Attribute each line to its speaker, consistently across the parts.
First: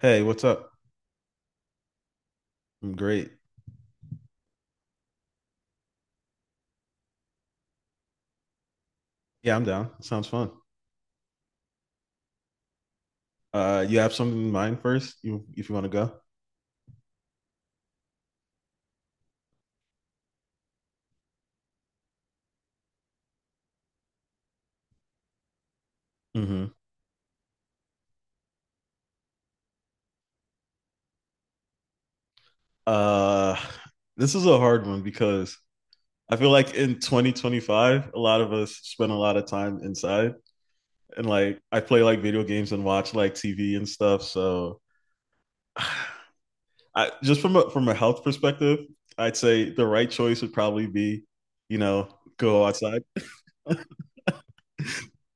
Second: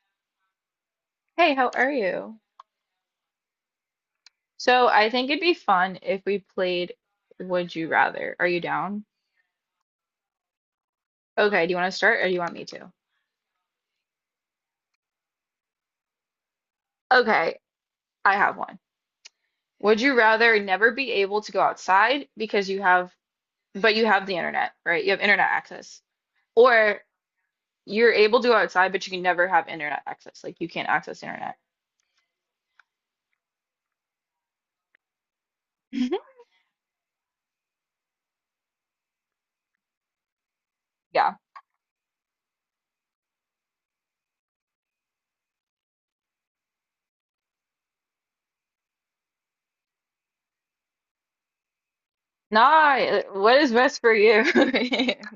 Speaker 1: Hey, what's up?
Speaker 2: Hey, how are you?
Speaker 1: I'm great.
Speaker 2: So I think it'd be fun if we played Would You Rather. Are you down?
Speaker 1: Yeah, I'm down. Sounds fun.
Speaker 2: Okay, do you want to start or do you want me to?
Speaker 1: You have something in mind first? You, if you want to go.
Speaker 2: Okay, I have one. Would you rather never be able to go outside because you have, but you have the internet, right? You have internet access.
Speaker 1: Hmm.
Speaker 2: Or you're able to go outside, but you can never have internet access. Like you can't access internet.
Speaker 1: Uh, this is a hard one because I feel like in 2025, a lot of us spend a lot of time inside, and
Speaker 2: Yeah.
Speaker 1: like I play like video games and watch like TV and stuff. So, I just from a health perspective, I'd say the right choice would probably be, you know, go outside.
Speaker 2: Nah, what is best for you?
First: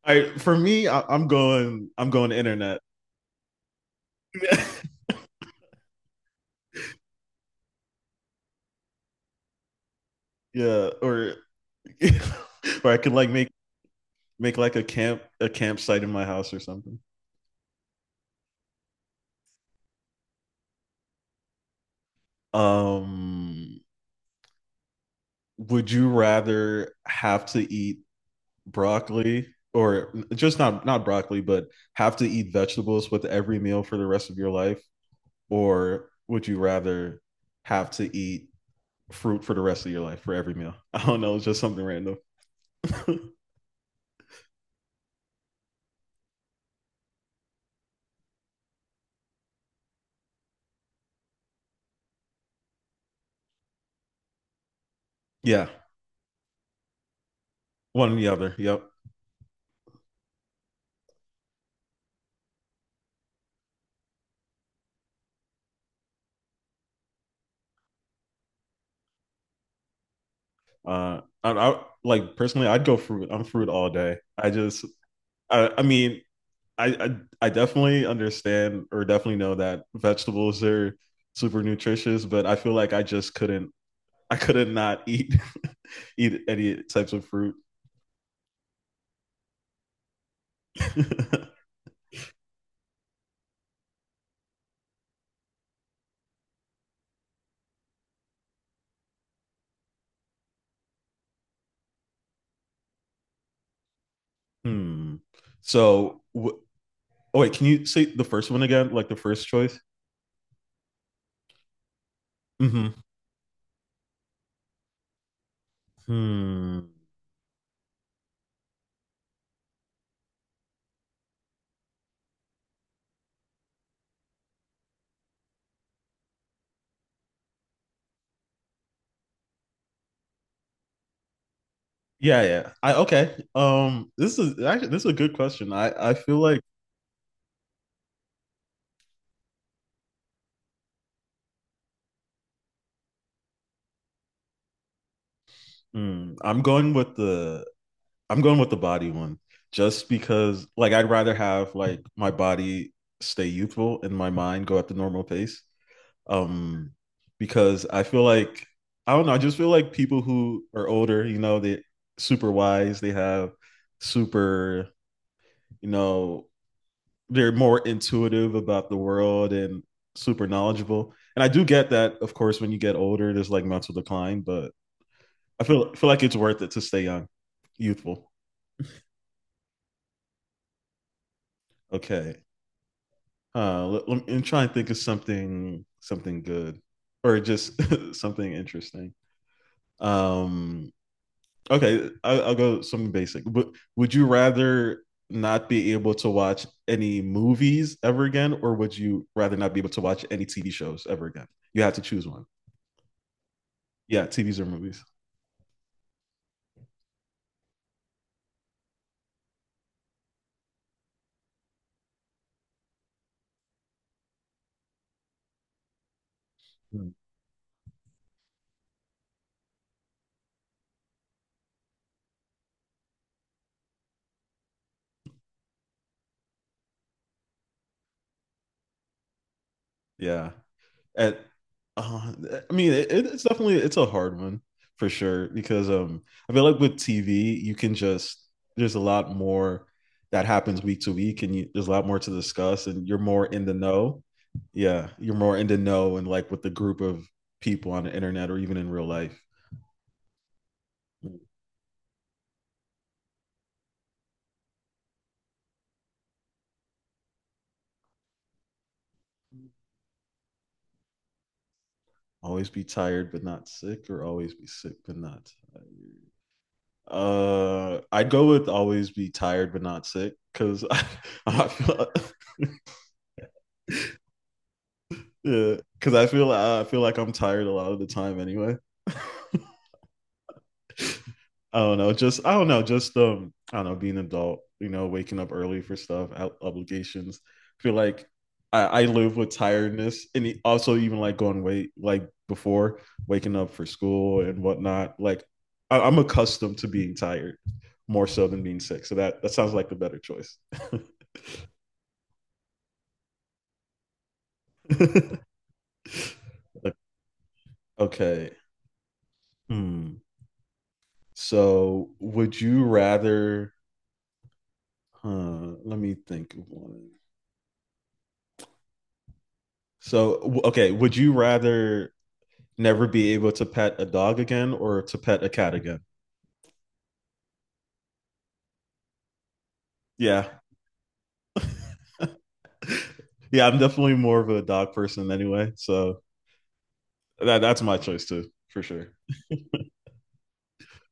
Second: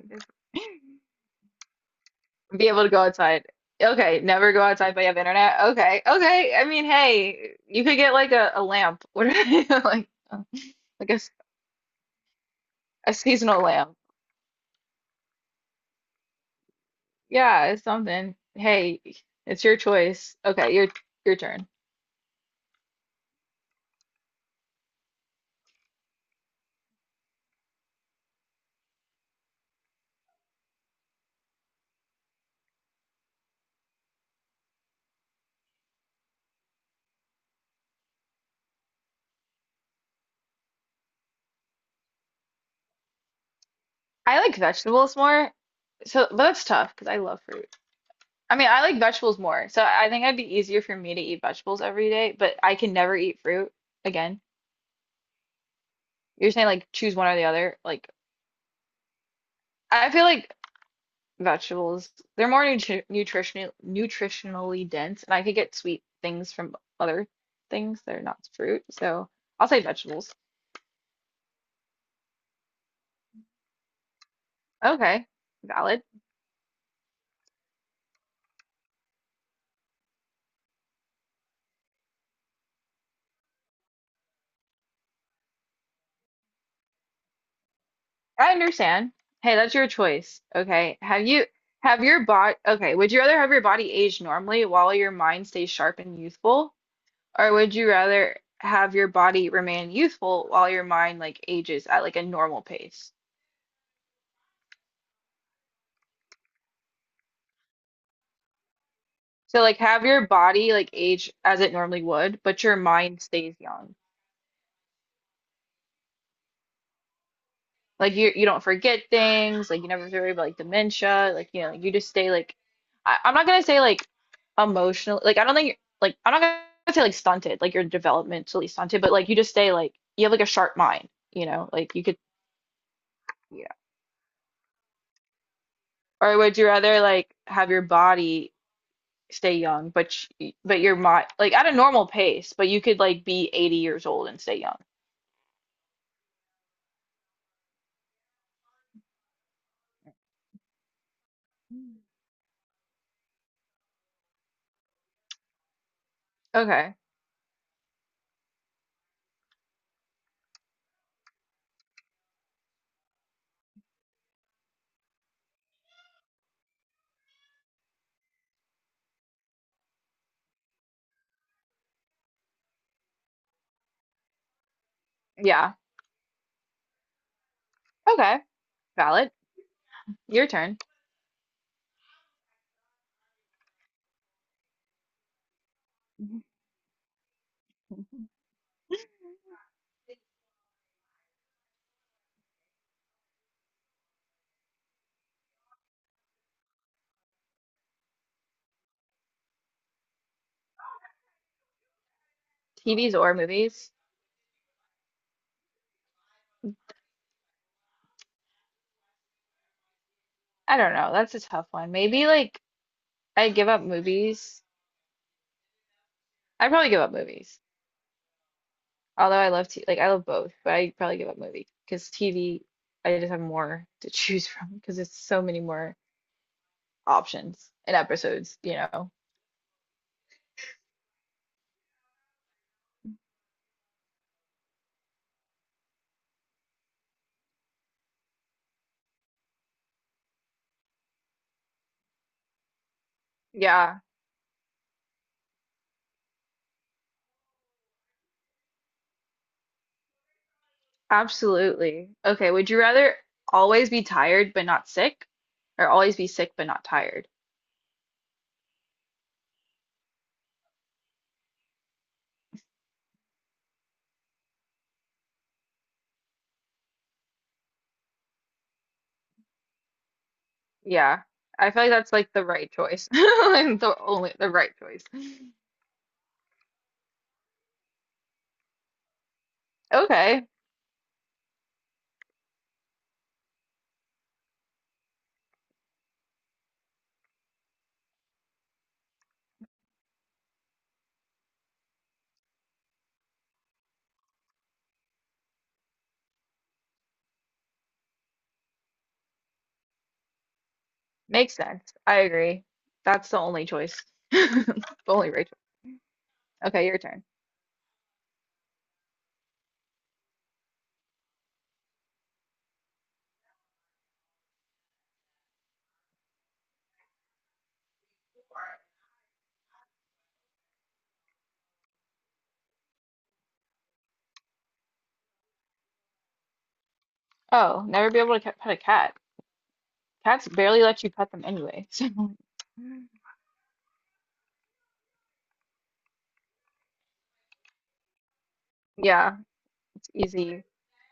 Speaker 1: I for me, I, I'm going
Speaker 2: Be
Speaker 1: internet.
Speaker 2: able to go outside. Okay, never go outside but you have internet. Okay, okay. I mean, hey, you could get like a lamp. What are you
Speaker 1: yeah,
Speaker 2: like
Speaker 1: or or I
Speaker 2: a
Speaker 1: could like
Speaker 2: seasonal lamp?
Speaker 1: make like a campsite in my house or something.
Speaker 2: Yeah, it's something. Hey, it's your choice. Okay, your turn.
Speaker 1: Um, would you rather have to eat broccoli or just not broccoli, but have to eat vegetables with every meal for the rest of your life, or would you rather have to eat fruit for the rest of your life for every meal? I don't know, it's just something random.
Speaker 2: I like vegetables more. So, but that's tough because I love fruit. I mean, I like vegetables more. So I think it'd be easier for me to eat vegetables every day, but I can never eat fruit again.
Speaker 1: yeah,
Speaker 2: You're saying like choose one or the other. Like
Speaker 1: one or the other. Yep.
Speaker 2: I feel like vegetables. They're more nutritionally dense, and I could get sweet things from other things that are not fruit. So I'll say vegetables.
Speaker 1: I like personally, I'd go fruit. I'm fruit all day. I just,
Speaker 2: Okay,
Speaker 1: I, I
Speaker 2: valid.
Speaker 1: mean, I definitely understand or definitely know that vegetables are super nutritious, but I feel like I just couldn't I couldn't not eat eat any types of fruit.
Speaker 2: I understand. Hey, that's your choice. Okay. Have you have your body Okay, would you rather have your body age normally while your mind stays sharp and youthful, or would you rather have your body remain youthful while your mind like ages at like a normal pace?
Speaker 1: hmm. So w- oh wait, can you say the first one again? Like the first
Speaker 2: So
Speaker 1: choice?
Speaker 2: like have your body like age as it normally would, but your
Speaker 1: Hmm.
Speaker 2: mind stays young.
Speaker 1: Hmm.
Speaker 2: Like you don't forget things, like you never worry about like dementia, like you know, you just stay like I'm not gonna say like emotional, like I don't think like I'm not gonna say like stunted, like you're developmentally stunted, but like you just stay like you have like a sharp mind, you know, like you could
Speaker 1: Yeah, yeah. I okay.
Speaker 2: yeah.
Speaker 1: This is actually this is a good question. I
Speaker 2: Or
Speaker 1: feel
Speaker 2: would
Speaker 1: like
Speaker 2: you rather like have your body stay young but but your mind like at a normal pace, but you could like be 80 years old and stay young.
Speaker 1: hmm, I'm going with the I'm going with the body one just because like I'd rather have like my body stay youthful and my mind go at the normal pace. Um,
Speaker 2: Okay.
Speaker 1: because I feel like I don't know, I just feel like people who are older, you know, they super wise, they have super, you know, they're more intuitive about the world and super knowledgeable. And I do get that, of course, when you get older, there's like mental decline, but I
Speaker 2: Yeah.
Speaker 1: feel feel like it's worth it to stay young, youthful.
Speaker 2: Okay. Valid. Your turn.
Speaker 1: Okay. Let me try and think of something good or just something interesting. Um, okay, I'll go something basic. But would you rather not be able to watch any movies ever again, or would you rather not be able to watch any TV shows ever again? You have to choose one.
Speaker 2: TVs or movies?
Speaker 1: Yeah, TVs or movies.
Speaker 2: I don't know. That's a tough one. Maybe like I give up movies. I probably give
Speaker 1: Hmm.
Speaker 2: up movies. Although I love t like I love both, but I probably give up movie because TV I just have more to choose from because it's so many more options and episodes, you know.
Speaker 1: Yeah. At uh, I mean, it's definitely it's a hard one for sure because um, I feel like with TV you can just there's a lot more that happens week to week and you, there's a lot more to discuss and you're more in the
Speaker 2: Yeah,
Speaker 1: know. Yeah, you're more in the know and like with the group of people on the internet or even in real life
Speaker 2: absolutely. Okay, would you rather always be tired but not sick or always be sick but not tired?
Speaker 1: always be tired but not sick or always be sick but not tired? I'd go with always be tired but not sick because
Speaker 2: Yeah.
Speaker 1: I
Speaker 2: I feel like
Speaker 1: feel
Speaker 2: that's like the right choice. Like the only the right choice.
Speaker 1: yeah because I feel like I'm tired a lot of the time anyway.
Speaker 2: Okay.
Speaker 1: I don't know, just I don't know, just I don't know, being an adult, you know, waking up early for stuff, obligations. I feel like I live with tiredness, and also even like like before waking up for school and whatnot. Like I'm accustomed to being tired more so than being sick. So that sounds like the better choice.
Speaker 2: Makes sense. I agree. That's the only choice. The only right choice. Okay, your turn.
Speaker 1: okay. Hmm. So would you rather? Huh, let me think of one. Okay, would you rather never be able to pet a dog again or to pet a cat again.
Speaker 2: Oh, never be able to pet a cat. Cats
Speaker 1: Yeah.
Speaker 2: barely let you pet them anyway. So
Speaker 1: Yeah, I'm definitely more of a dog person anyway. So that's my choice too, for sure.
Speaker 2: yeah, it's easy.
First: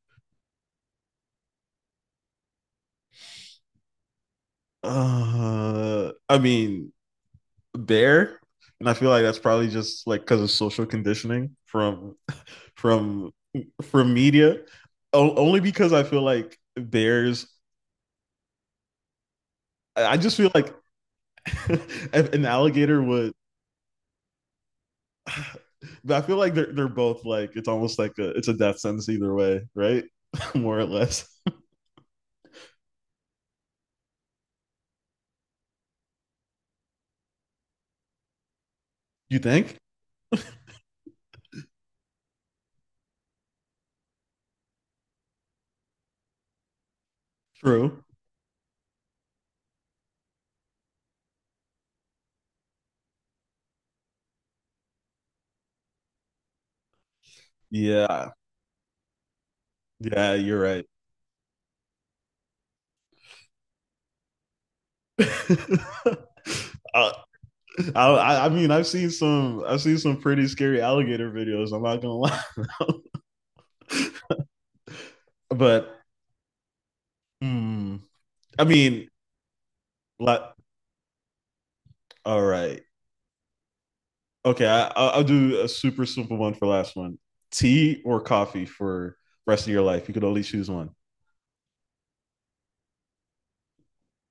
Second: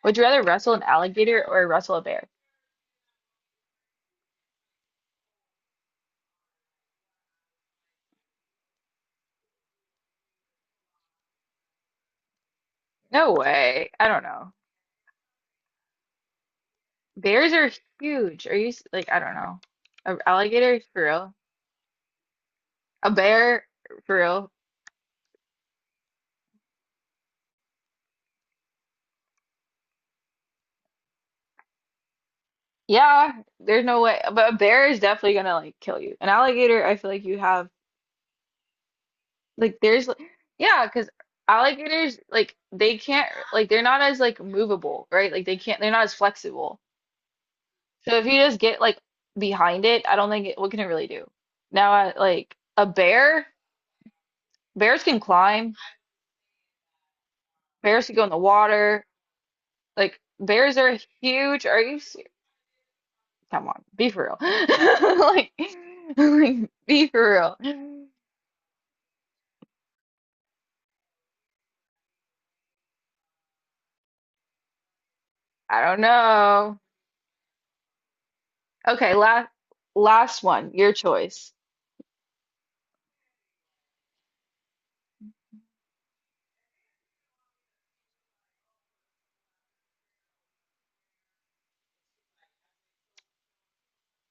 Speaker 2: Would you rather wrestle an alligator or wrestle a bear?
Speaker 1: Uh, I mean, bear, and I feel like that's probably just like cuz of social conditioning from
Speaker 2: No way. I
Speaker 1: from
Speaker 2: don't know.
Speaker 1: media. Only because I feel like bears
Speaker 2: Bears are huge. Are you like I don't know.
Speaker 1: I
Speaker 2: An
Speaker 1: just feel like
Speaker 2: alligator for real?
Speaker 1: an alligator
Speaker 2: A
Speaker 1: would
Speaker 2: bear for real?
Speaker 1: but I feel like they're both like it's almost like a it's a death sentence either way, right? More or less.
Speaker 2: Yeah, there's no way. But a bear is definitely gonna like kill you. An alligator, I feel like you have.
Speaker 1: You think?
Speaker 2: Like there's like- yeah, because alligators like they're not as like movable, right? Like they're not as flexible.
Speaker 1: True.
Speaker 2: So if you just get like behind it, I don't think it, what can it really do? Now I, like a bear, bears can climb, bears can go in
Speaker 1: Yeah.
Speaker 2: the water. Like
Speaker 1: Yeah, you're
Speaker 2: bears
Speaker 1: right.
Speaker 2: are huge. Come on, be for real. Like, like be
Speaker 1: Uh,
Speaker 2: for real.
Speaker 1: I mean, I've seen some pretty scary alligator videos. I'm not gonna lie,
Speaker 2: I
Speaker 1: but
Speaker 2: don't know.
Speaker 1: hmm, I mean,
Speaker 2: Okay, last
Speaker 1: la-
Speaker 2: one, your choice.
Speaker 1: all right, okay. I'll do a super simple one for last one: tea or coffee for rest of your life. You could only choose one.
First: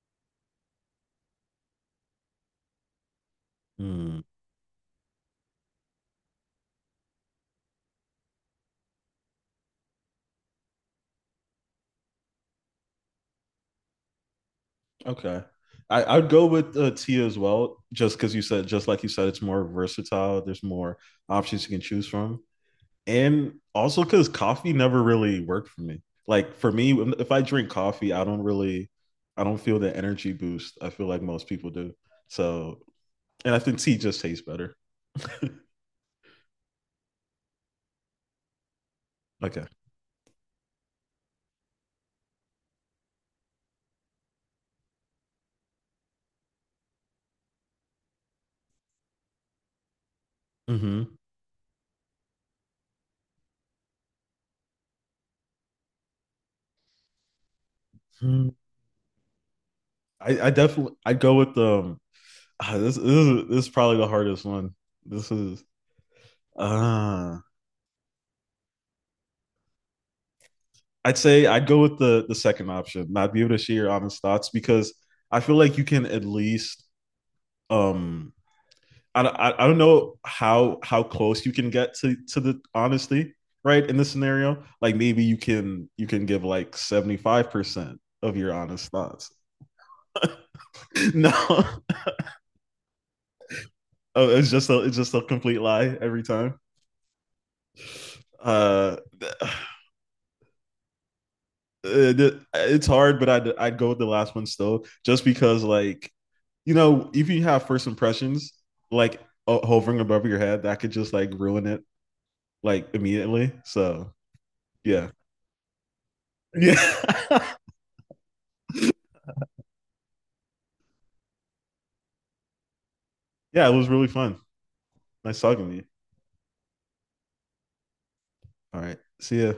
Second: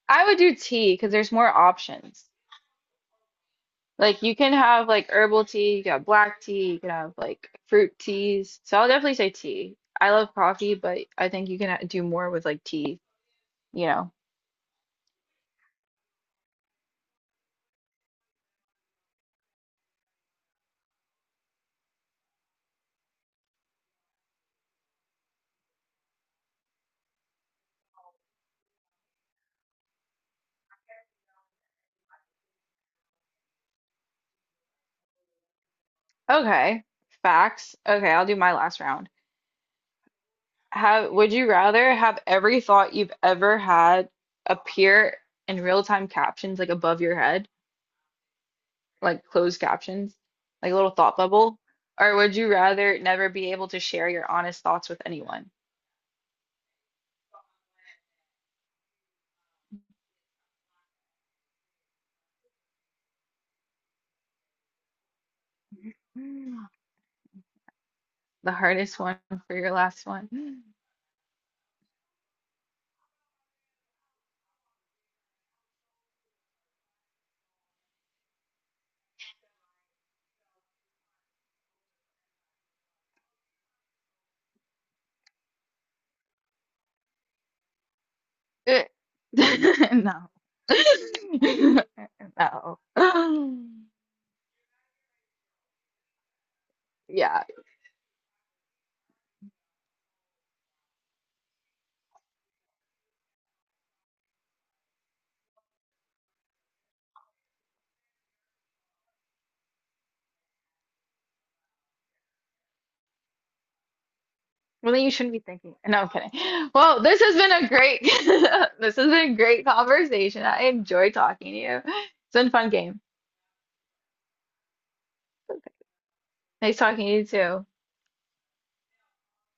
Speaker 2: I would do tea because there's more options.
Speaker 1: Hmm.
Speaker 2: Like you can have like herbal tea, you can have black tea, you can have like fruit teas. So I'll definitely say tea. I love coffee, but I think you can do more with like tea, you know.
Speaker 1: Okay. I'd go with Tia as well, just because you said, just like you said, it's more versatile. There's more options you can choose from. And also because coffee never really worked for me. Like for me, if I drink coffee, I don't really, I don't feel the energy boost. I feel like most people do. So, and I think tea just tastes better.
Speaker 2: Okay. Facts. Okay, I'll do my last round.
Speaker 1: Okay.
Speaker 2: Have Would you rather have every thought you've ever had appear in real-time captions like above your head, like closed captions, like a little
Speaker 1: Hmm.
Speaker 2: thought bubble, or would you rather never be able to share your honest thoughts with anyone?
Speaker 1: I definitely, I'd go with ah, this is probably the hardest one. This is, ah.
Speaker 2: The hardest one for your last one.
Speaker 1: I'd say I'd go with the second option, not be able to share your honest thoughts because I feel like you can at least um, I don't know how close you can get to the honesty right in this scenario like maybe you can give like 75% of your
Speaker 2: Eh,
Speaker 1: honest thoughts
Speaker 2: no.
Speaker 1: no oh,
Speaker 2: No.
Speaker 1: it's just a complete lie every time
Speaker 2: Yeah.
Speaker 1: uh, uh, it's hard, but I'd go with the last one still, just because like you know if you have first impressions like hovering above your head, that could just like ruin it like immediately. So
Speaker 2: Well, then
Speaker 1: yeah,
Speaker 2: you shouldn't be thinking. No, I'm kidding. Well, this has been
Speaker 1: yeah,
Speaker 2: a great this has been a great conversation. I enjoy talking to you. It's been a fun game.
Speaker 1: yeah. It was really fun. Nice talking to you.
Speaker 2: Nice talking to you too.
Speaker 1: All right, see ya.